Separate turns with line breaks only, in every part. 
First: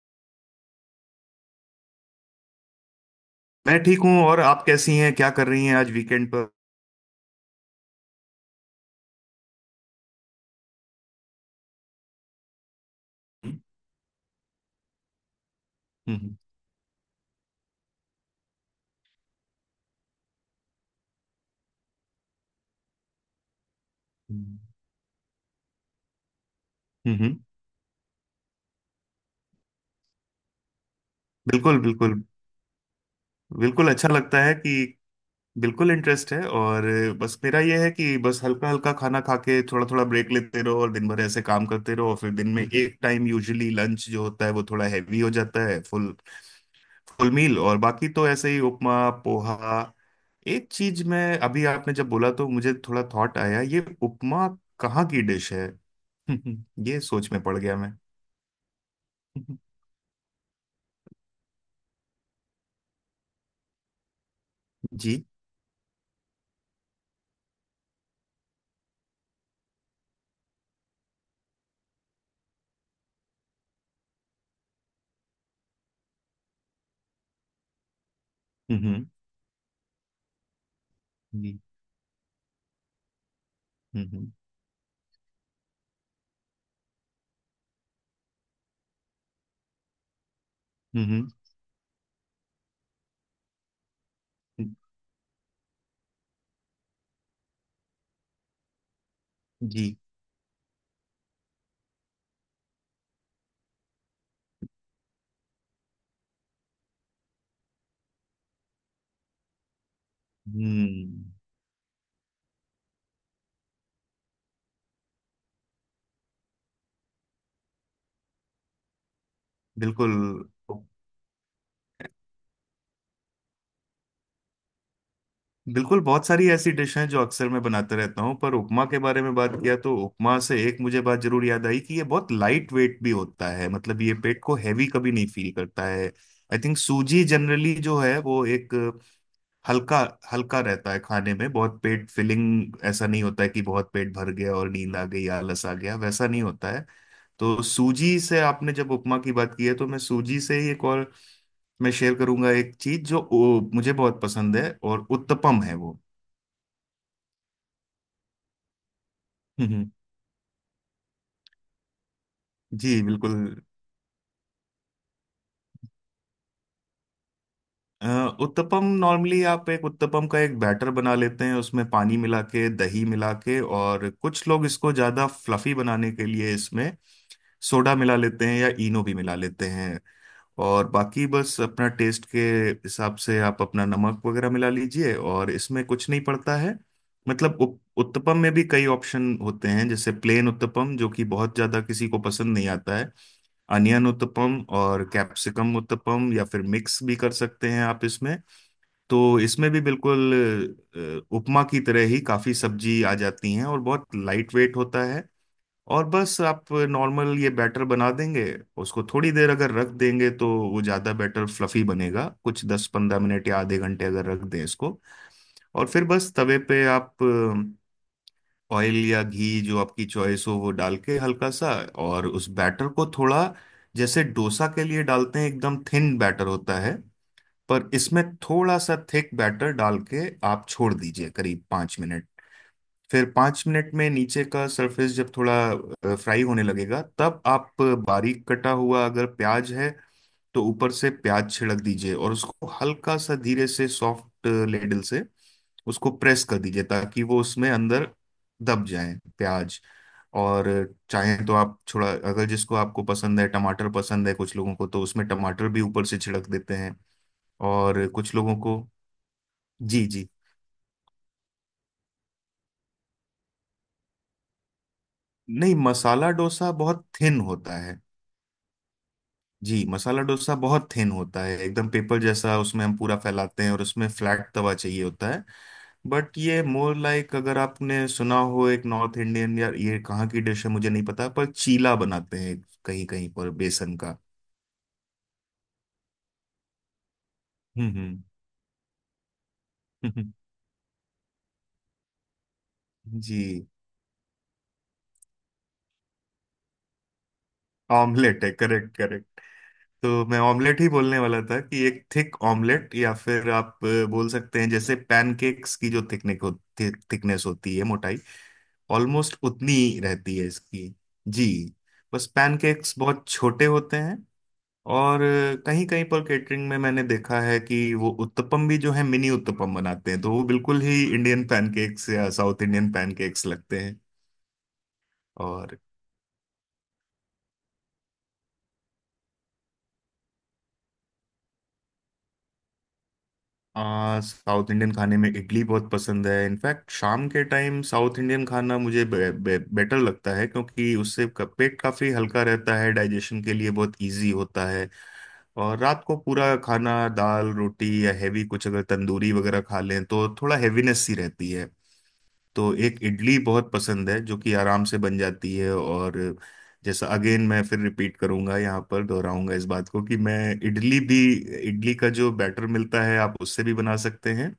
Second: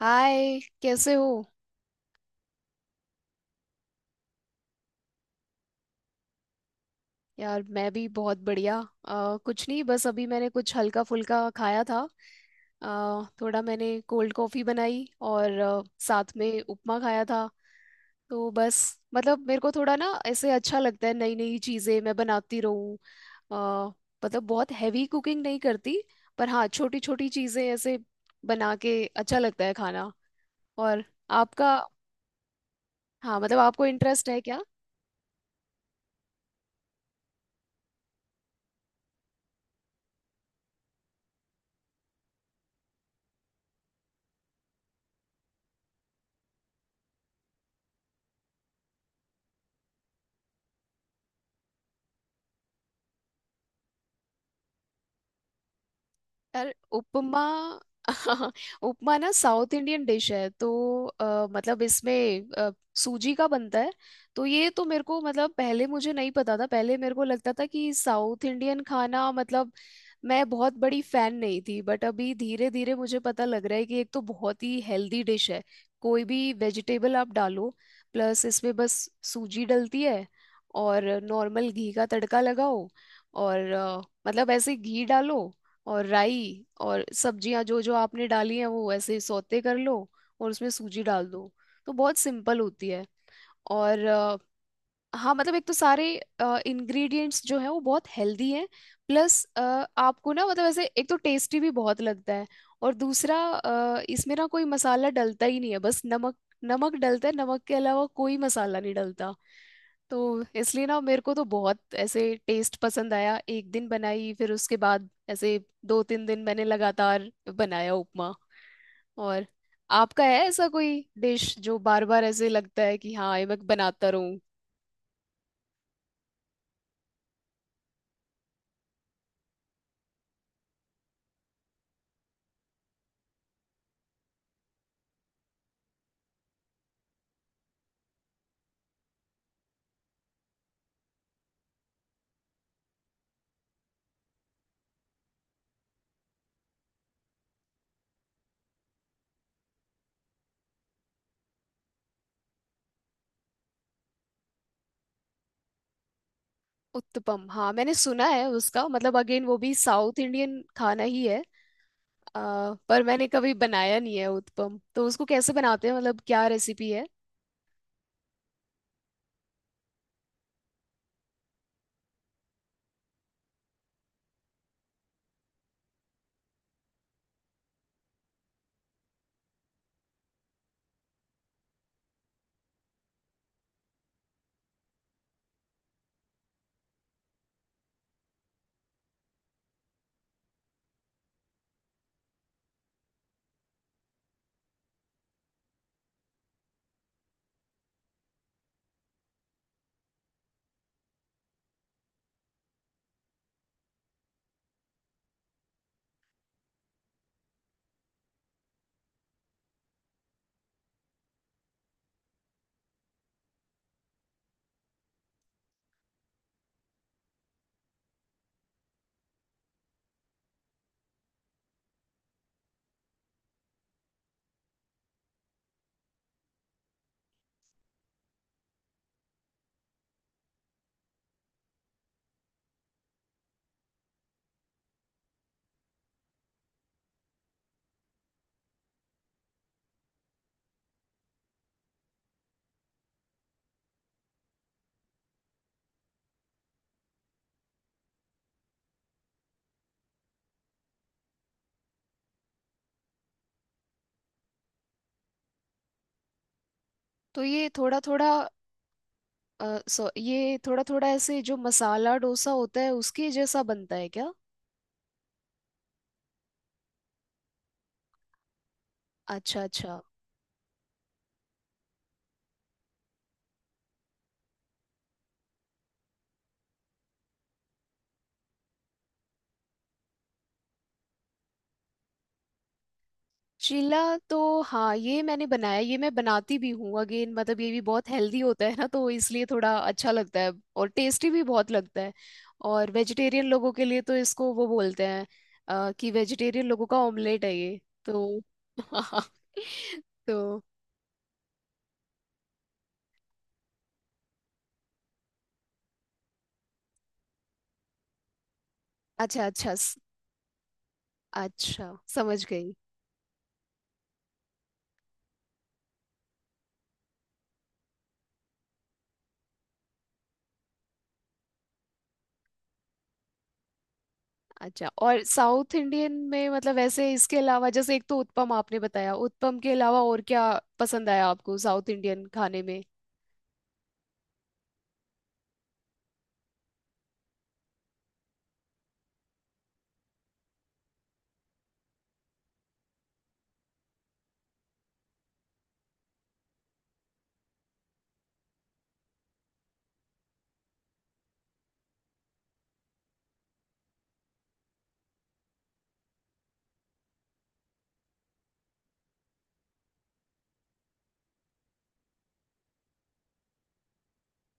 हाय, कैसे हो।
मैं ठीक हूँ। और आप कैसी हैं? क्या कर रही हैं आज वीकेंड पर?
यार, मैं भी बहुत बढ़िया। कुछ नहीं, बस अभी मैंने कुछ हल्का फुल्का खाया था। थोड़ा मैंने कोल्ड कॉफ़ी बनाई और साथ
हम्म।
में उपमा खाया था। तो बस, मतलब मेरे को थोड़ा ना ऐसे अच्छा लगता है नई नई चीज़ें मैं बनाती रहूँ। अ, मतलब
हम्म।
बहुत हैवी कुकिंग नहीं करती, पर हाँ, छोटी छोटी
हम्म।
चीज़ें ऐसे बना के अच्छा लगता है खाना। और आपका?
बिल्कुल, बिल्कुल।
हाँ, मतलब आपको
बिल्कुल अच्छा
इंटरेस्ट
लगता
है
है
क्या?
कि बिल्कुल इंटरेस्ट है। और बस मेरा यह है कि बस हल्का हल्का खाना खा के थोड़ा थोड़ा ब्रेक लेते रहो और दिन भर ऐसे काम करते रहो, और फिर दिन में एक टाइम यूजुअली लंच जो होता है वो थोड़ा हैवी हो जाता है, फुल फुल मील। और बाकी तो ऐसे ही उपमा, पोहा। एक चीज, मैं अभी आपने जब बोला तो मुझे थोड़ा थॉट आया, ये उपमा कहाँ की डिश है?
यार,
ये सोच
उपमा।
में पड़ गया।
उपमा ना
हम्म।
साउथ इंडियन डिश है, तो मतलब इसमें सूजी का बनता है। तो ये तो मेरे को,
जी।
मतलब पहले मुझे नहीं पता था, पहले मेरे को लगता था कि साउथ इंडियन खाना मतलब मैं बहुत बड़ी फैन नहीं थी, बट अभी धीरे धीरे मुझे पता लग रहा है कि एक तो बहुत ही हेल्दी डिश है। कोई भी वेजिटेबल आप डालो, प्लस इसमें बस
हम्म।
सूजी डलती है और
जी।
नॉर्मल घी का तड़का लगाओ। और
हम्म।
मतलब ऐसे घी डालो और राई और सब्जियां जो जो आपने डाली हैं वो ऐसे सौते कर लो और उसमें सूजी डाल
हम्म।
दो। तो बहुत सिंपल होती है। और हाँ, मतलब एक तो सारे इंग्रेडिएंट्स जो है वो बहुत हेल्दी हैं। प्लस
जी।
आपको ना, मतलब ऐसे एक तो टेस्टी भी बहुत लगता है और दूसरा इसमें ना कोई मसाला डलता ही नहीं है, बस नमक। नमक डलता है, नमक के अलावा कोई मसाला नहीं डलता। तो इसलिए ना मेरे
हम्म।
को तो बहुत ऐसे टेस्ट पसंद आया। एक दिन बनाई, फिर उसके बाद ऐसे दो तीन दिन मैंने लगातार बनाया उपमा। और
बिल्कुल,
आपका है ऐसा कोई डिश जो बार बार ऐसे लगता है कि हाँ ये मैं बनाता रहूं?
बिल्कुल। बहुत सारी ऐसी डिश हैं जो अक्सर मैं बनाते रहता हूँ, पर उपमा के बारे में बात किया तो उपमा से एक मुझे बात जरूर याद आई कि ये बहुत लाइट वेट भी होता है। मतलब ये पेट को हैवी कभी नहीं फील करता है। आई थिंक सूजी जनरली जो है वो एक हल्का हल्का रहता है खाने में। बहुत पेट फिलिंग ऐसा नहीं होता है कि बहुत पेट भर गया और नींद आ गई, आलस आ गया, वैसा नहीं होता है। तो सूजी से आपने जब उपमा की बात की है, तो मैं सूजी से ही एक और मैं शेयर करूंगा, एक चीज जो मुझे बहुत पसंद है, और उत्तपम है वो।
उत्तपम, हाँ मैंने सुना है उसका, मतलब अगेन वो भी
हम्म।
साउथ इंडियन खाना ही है। पर
जी
मैंने
बिल्कुल।
कभी बनाया नहीं है उत्पम, तो उसको कैसे बनाते हैं, मतलब क्या रेसिपी है?
अ, उत्तपम नॉर्मली आप एक उत्तपम का एक बैटर बना लेते हैं, उसमें पानी मिला के, दही मिला के, और कुछ लोग इसको ज्यादा फ्लफी बनाने के लिए इसमें सोडा मिला लेते हैं या इनो भी मिला लेते हैं। और बाकी बस अपना टेस्ट के हिसाब से आप अपना नमक वगैरह मिला लीजिए, और इसमें कुछ नहीं पड़ता है। मतलब उत्तपम में भी कई ऑप्शन होते हैं, जैसे प्लेन उत्तपम जो कि बहुत ज्यादा किसी को पसंद नहीं आता है, अनियन उत्तपम और कैप्सिकम उत्तपम, या फिर मिक्स भी कर सकते हैं आप इसमें। तो इसमें भी बिल्कुल उपमा की तरह ही काफी सब्जी आ जाती हैं और बहुत लाइट वेट होता है। और बस आप नॉर्मल ये बैटर बना देंगे, उसको थोड़ी देर अगर रख देंगे तो वो ज़्यादा बैटर फ्लफी बनेगा, कुछ 10-15 मिनट या आधे घंटे अगर रख दें इसको। और फिर बस तवे पे आप ऑयल या घी जो आपकी चॉइस हो वो डाल के हल्का सा, और उस बैटर को थोड़ा, जैसे डोसा के लिए डालते हैं एकदम थिन बैटर होता है, पर इसमें थोड़ा सा थिक बैटर डाल के आप छोड़ दीजिए करीब 5 मिनट। फिर 5 मिनट में नीचे का सरफेस जब थोड़ा फ्राई होने लगेगा, तब आप बारीक कटा हुआ अगर प्याज है तो ऊपर से प्याज छिड़क दीजिए, और उसको हल्का सा धीरे से सॉफ्ट लेडल से उसको प्रेस कर दीजिए ताकि वो उसमें अंदर दब जाए, प्याज। और चाहे तो आप थोड़ा, अगर जिसको आपको पसंद है, टमाटर पसंद है कुछ लोगों को, तो उसमें टमाटर भी ऊपर से छिड़क देते हैं।
तो ये थोड़ा
और
थोड़ा
कुछ लोगों को। जी,
सो
जी।
ये थोड़ा थोड़ा ऐसे जो मसाला डोसा होता है उसके जैसा बनता है क्या?
नहीं, मसाला डोसा बहुत थिन होता है।
अच्छा
जी,
अच्छा।
मसाला डोसा बहुत थिन होता है, एकदम पेपर जैसा। उसमें हम पूरा फैलाते हैं और उसमें फ्लैट तवा चाहिए होता है। बट ये मोर लाइक, अगर आपने सुना हो, एक नॉर्थ इंडियन, या ये कहाँ की डिश है मुझे नहीं पता, पर चीला बनाते हैं कहीं कहीं पर,
चीला,
बेसन का।
तो हाँ ये मैंने बनाया, ये मैं बनाती भी हूँ। अगेन, मतलब ये भी बहुत
हम्म।
हेल्दी होता है ना, तो इसलिए थोड़ा अच्छा
हम्म।
लगता है। और टेस्टी भी बहुत लगता है। और
जी।
वेजिटेरियन लोगों के लिए तो इसको वो बोलते हैं कि वेजिटेरियन लोगों का ऑमलेट है ये। तो
ऑमलेट है, करेक्ट, करेक्ट। तो मैं
तो
ऑमलेट ही बोलने वाला था कि एक थिक ऑमलेट, या फिर आप बोल सकते हैं जैसे पैनकेक्स की जो थिकनेस हो, थिकनेस होती है, मोटाई ऑलमोस्ट
अच्छा
उतनी
अच्छा
ही रहती है इसकी। जी।
अच्छा,
बस
समझ गई।
पैनकेक्स बहुत छोटे होते हैं। और कहीं कहीं पर केटरिंग में मैंने देखा है कि वो उत्तपम भी जो है मिनी उत्तपम बनाते हैं, तो वो बिल्कुल ही इंडियन पैनकेक्स या साउथ इंडियन पैनकेक्स लगते हैं।
अच्छा, और साउथ
और
इंडियन में मतलब ऐसे इसके अलावा, जैसे एक तो उत्पम आपने बताया, उत्पम के अलावा और क्या पसंद आया आपको साउथ इंडियन खाने में?
साउथ इंडियन खाने में इडली बहुत पसंद है। इनफैक्ट शाम के टाइम साउथ इंडियन खाना मुझे बे, बे, बेटर लगता है, क्योंकि उससे पेट काफी हल्का रहता है, डाइजेशन के लिए बहुत इजी होता है। और रात को पूरा खाना दाल रोटी या हैवी कुछ अगर तंदूरी वगैरह खा लें तो थोड़ा हैवीनेस सी रहती है। तो एक इडली बहुत पसंद है जो कि आराम से बन जाती है। और जैसा, अगेन मैं फिर रिपीट करूंगा, यहाँ पर दोहराऊंगा इस बात को कि मैं इडली भी, इडली का जो बैटर मिलता है आप उससे भी बना सकते हैं,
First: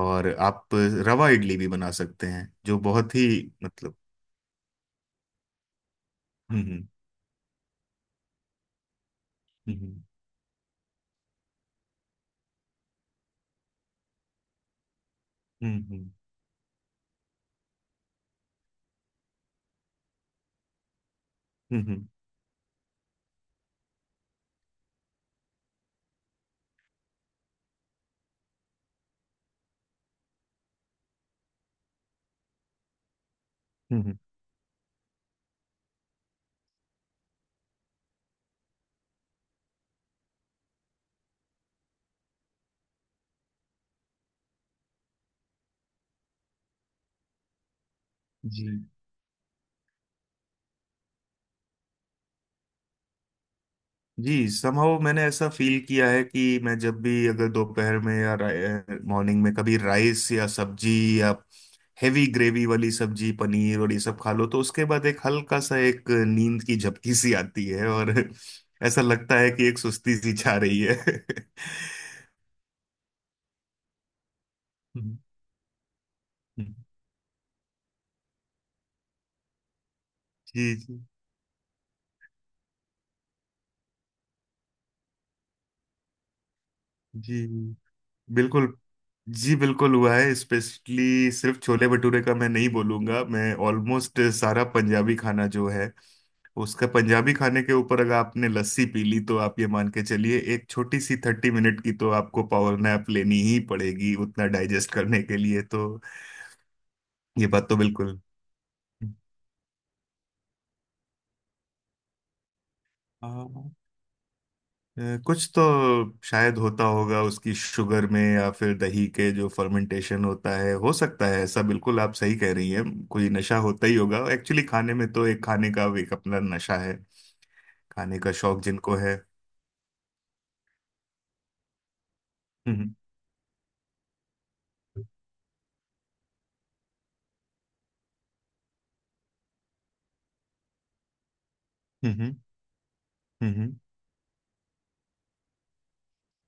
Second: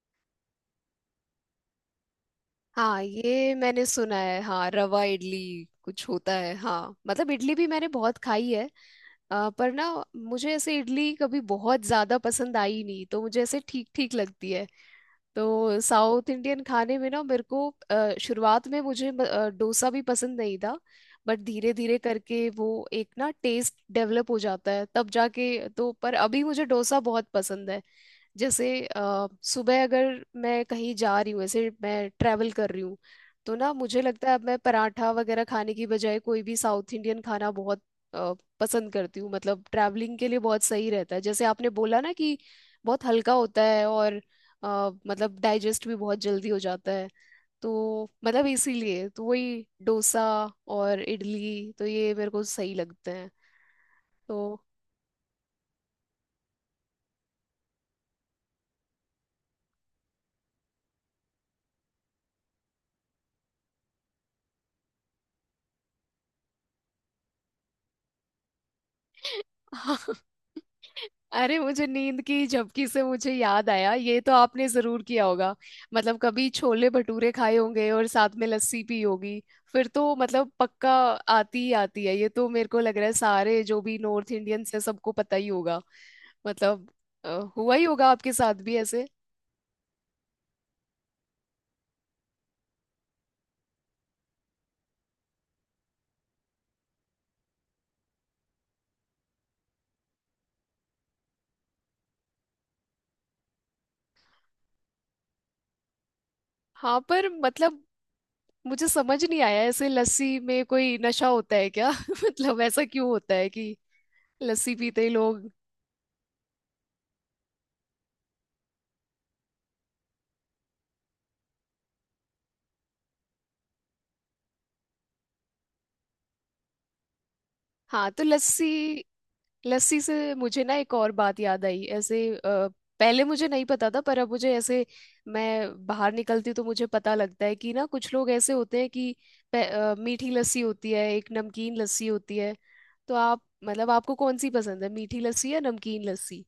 और आप रवा इडली भी बना सकते हैं जो
हाँ
बहुत ही,
ये मैंने
मतलब।
सुना है, हाँ रवा इडली कुछ होता है,
हम्म।
हाँ। मतलब इडली भी मैंने बहुत खाई है, पर ना
हम्म।
मुझे ऐसे इडली कभी बहुत ज्यादा पसंद आई नहीं, तो मुझे ऐसे ठीक ठीक लगती है।
हम्म।
तो
हम्म।
साउथ इंडियन खाने में ना मेरे को शुरुआत में मुझे डोसा भी पसंद नहीं था, बट धीरे
हम्म।
धीरे
हम्म।
करके वो एक ना टेस्ट डेवलप हो जाता है तब जाके। तो पर अभी मुझे डोसा बहुत पसंद है। जैसे सुबह अगर मैं कहीं जा रही हूँ, ऐसे मैं ट्रैवल कर रही हूँ, तो ना
हम्म।
मुझे
हम्म। हम्म।
लगता है अब मैं पराठा वगैरह खाने की बजाय कोई भी साउथ इंडियन खाना बहुत अ, पसंद करती हूँ। मतलब ट्रैवलिंग के लिए बहुत सही रहता है, जैसे आपने बोला ना कि बहुत हल्का होता है और मतलब डाइजेस्ट भी बहुत जल्दी हो जाता है। तो मतलब
जी,
इसीलिए तो वही डोसा और इडली, तो ये मेरे को सही लगते हैं।
जी।
तो
समहाउ मैंने ऐसा फील किया है कि मैं जब भी अगर दोपहर में या मॉर्निंग में कभी राइस या सब्जी, या हेवी ग्रेवी वाली सब्जी पनीर और ये सब खा लो, तो उसके बाद एक हल्का सा एक नींद की झपकी सी आती है, और ऐसा लगता है कि एक सुस्ती सी छा रही है।
अरे, मुझे नींद की झपकी से मुझे याद आया, ये तो आपने जरूर
हम्म।
किया होगा। मतलब कभी
हम्म।
छोले भटूरे खाए होंगे और साथ में लस्सी पी होगी, फिर तो मतलब
जी।
पक्का
जी।
आती ही आती है। ये तो मेरे को लग रहा है सारे जो भी नॉर्थ इंडियंस है सबको पता ही होगा, मतलब अ,
जी
हुआ ही होगा आपके साथ
बिल्कुल।
भी ऐसे।
जी बिल्कुल, हुआ है। स्पेशली सिर्फ छोले भटूरे का मैं नहीं बोलूंगा, मैं ऑलमोस्ट सारा पंजाबी खाना जो है उसका, पंजाबी खाने के ऊपर अगर आपने लस्सी पी ली तो आप ये मान के चलिए एक छोटी सी 30 मिनट की तो आपको पावर नैप लेनी ही पड़ेगी उतना डाइजेस्ट करने के लिए, तो
हाँ, पर
ये बात तो
मतलब
बिल्कुल।
मुझे समझ नहीं आया, ऐसे लस्सी में कोई नशा होता है क्या? मतलब ऐसा क्यों होता
हाँ।
है कि लस्सी पीते ही
कुछ
लोग।
तो शायद होता होगा उसकी शुगर में या फिर दही के जो फर्मेंटेशन होता है, हो सकता है ऐसा। बिल्कुल आप सही कह रही हैं, कोई नशा होता ही होगा एक्चुअली खाने में। तो एक खाने का एक अपना नशा है,
हाँ,
खाने
तो
का शौक
लस्सी
जिनको है।
लस्सी से मुझे ना एक और बात याद आई ऐसे।
हम्म।
पहले मुझे नहीं पता था, पर अब मुझे ऐसे, मैं बाहर निकलती हूँ तो मुझे पता लगता है कि ना कुछ लोग ऐसे होते हैं कि मीठी लस्सी होती है, एक नमकीन लस्सी
हम्म। हम्म।
होती है। तो आप,
हम्म। हम्म।
मतलब आपको कौन सी पसंद है, मीठी लस्सी या नमकीन लस्सी?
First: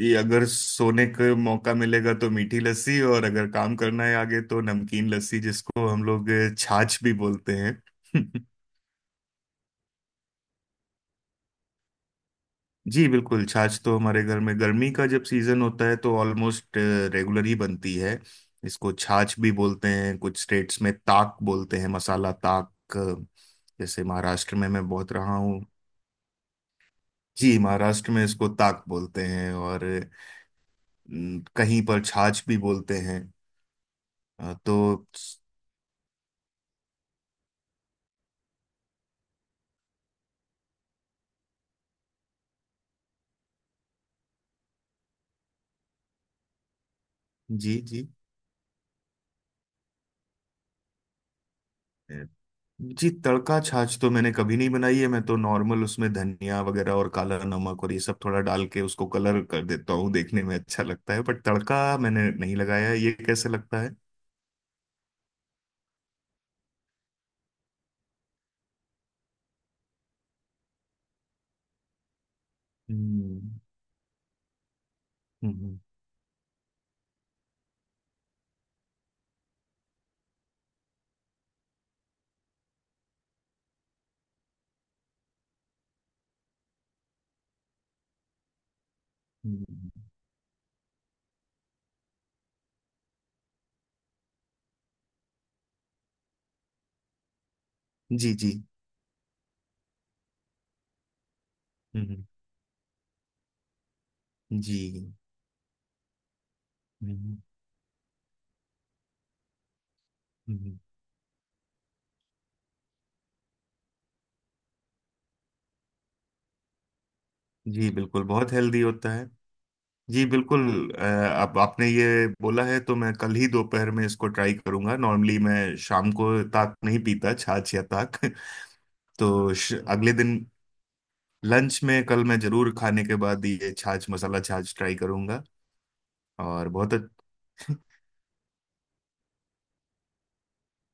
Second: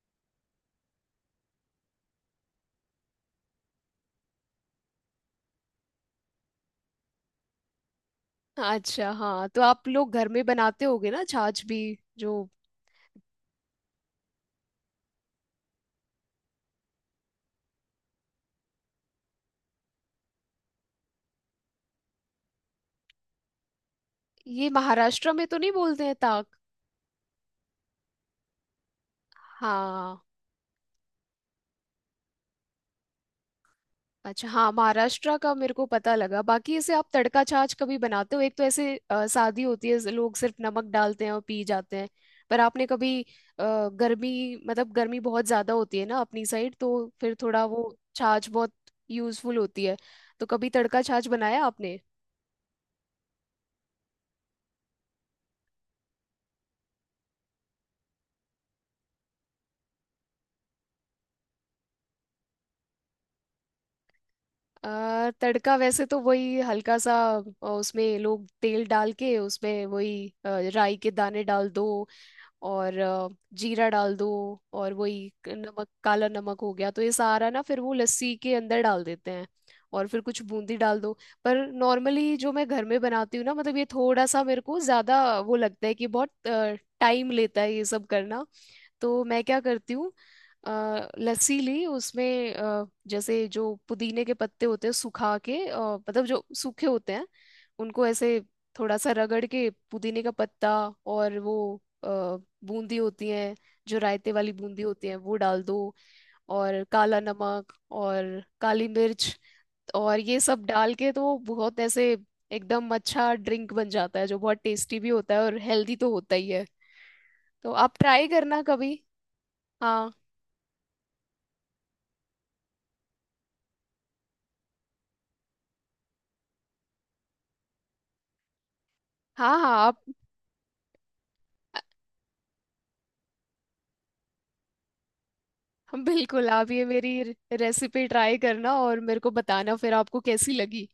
ये अगर सोने का मौका मिलेगा तो मीठी लस्सी, और अगर काम करना है आगे तो नमकीन लस्सी, जिसको हम लोग छाछ भी बोलते हैं।
अच्छा, हाँ, तो आप लोग घर में बनाते होगे ना छाछ भी, जो
जी बिल्कुल। छाछ तो हमारे घर में गर्मी का जब सीजन होता है तो ऑलमोस्ट रेगुलर ही बनती है। इसको छाछ भी बोलते हैं, कुछ स्टेट्स में ताक बोलते हैं, मसाला ताक। जैसे महाराष्ट्र
ये
में मैं बहुत
महाराष्ट्र
रहा
में तो
हूँ।
नहीं बोलते हैं ताक?
जी महाराष्ट्र में इसको ताक बोलते हैं। और
हाँ,
न, कहीं पर छाछ भी बोलते हैं।
अच्छा, हाँ,
तो।
महाराष्ट्र का मेरे को पता लगा। बाकी इसे आप तड़का छाछ कभी बनाते हो? एक तो ऐसे सादी होती है, लोग सिर्फ नमक डालते हैं और पी जाते हैं। पर आपने कभी गर्मी, मतलब गर्मी बहुत ज्यादा होती है ना अपनी साइड, तो फिर थोड़ा
जी।
वो
जी।
छाछ बहुत यूजफुल होती है। तो कभी तड़का छाछ बनाया आपने?
जी तड़का छाछ तो मैंने कभी नहीं बनाई है, मैं तो नॉर्मल उसमें धनिया वगैरह और काला नमक और ये सब थोड़ा डाल के उसको कलर कर देता हूँ, देखने में अच्छा लगता है, बट तड़का मैंने नहीं लगाया है। ये कैसे लगता है?
तड़का वैसे तो वही हल्का सा उसमें लोग तेल डाल के उसमें वही राई के दाने डाल दो और
हम्म।
जीरा डाल दो और वही
हम्म।
नमक, काला नमक हो गया, तो ये सारा ना फिर वो लस्सी के अंदर डाल देते हैं और फिर कुछ बूंदी डाल दो। पर नॉर्मली जो मैं घर में बनाती हूँ ना, मतलब ये थोड़ा सा मेरे को ज्यादा वो लगता है कि बहुत टाइम लेता है ये सब करना। तो मैं क्या करती
हम्म।
हूँ, लस्सी ली, उसमें जैसे जो पुदीने के पत्ते होते हैं सुखा के, मतलब जो सूखे होते हैं, उनको
जी।
ऐसे
जी।
थोड़ा सा रगड़ के, पुदीने का पत्ता, और वो अ,
हम्म।
बूंदी होती है, जो रायते वाली बूंदी होती
जी।
है, वो डाल दो और काला
हम्म।
नमक और काली मिर्च, और ये सब
हम्म।
डाल के तो बहुत ऐसे एकदम अच्छा ड्रिंक बन जाता है, जो बहुत टेस्टी भी होता है और हेल्दी तो होता ही है। तो
जी
आप
बिल्कुल,
ट्राई
बहुत
करना
हेल्दी
कभी।
होता है।
हाँ,
जी बिल्कुल। आप आपने ये बोला है तो मैं कल ही दोपहर में इसको ट्राई करूंगा। नॉर्मली मैं शाम को ताक नहीं पीता, छाछ या ताक। तो
हाँ आप।
अगले दिन लंच में कल मैं जरूर खाने के बाद ये छाछ, मसाला छाछ ट्राई करूंगा।
बिल्कुल,
और
आप ये
बहुत
मेरी
अच्छ-
रेसिपी ट्राई करना और मेरे को बताना फिर आपको कैसी लगी।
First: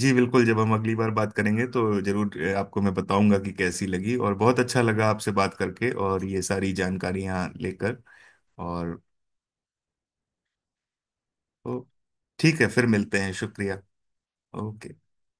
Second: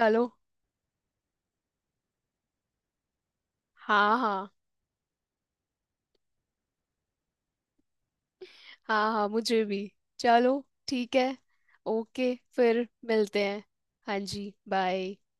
जी बिल्कुल, जब हम अगली बार बात करेंगे तो जरूर आपको मैं बताऊंगा कि कैसी
हाँ
लगी। और
हाँ
बहुत अच्छा लगा आपसे बात करके, और ये सारी जानकारियां लेकर, और
हाँ हाँ मुझे भी। चलो, ठीक है।
ओ,
ओके,
ठीक है
फिर
फिर मिलते हैं,
मिलते हैं।
शुक्रिया।
हाँ जी,
ओके।
बाय।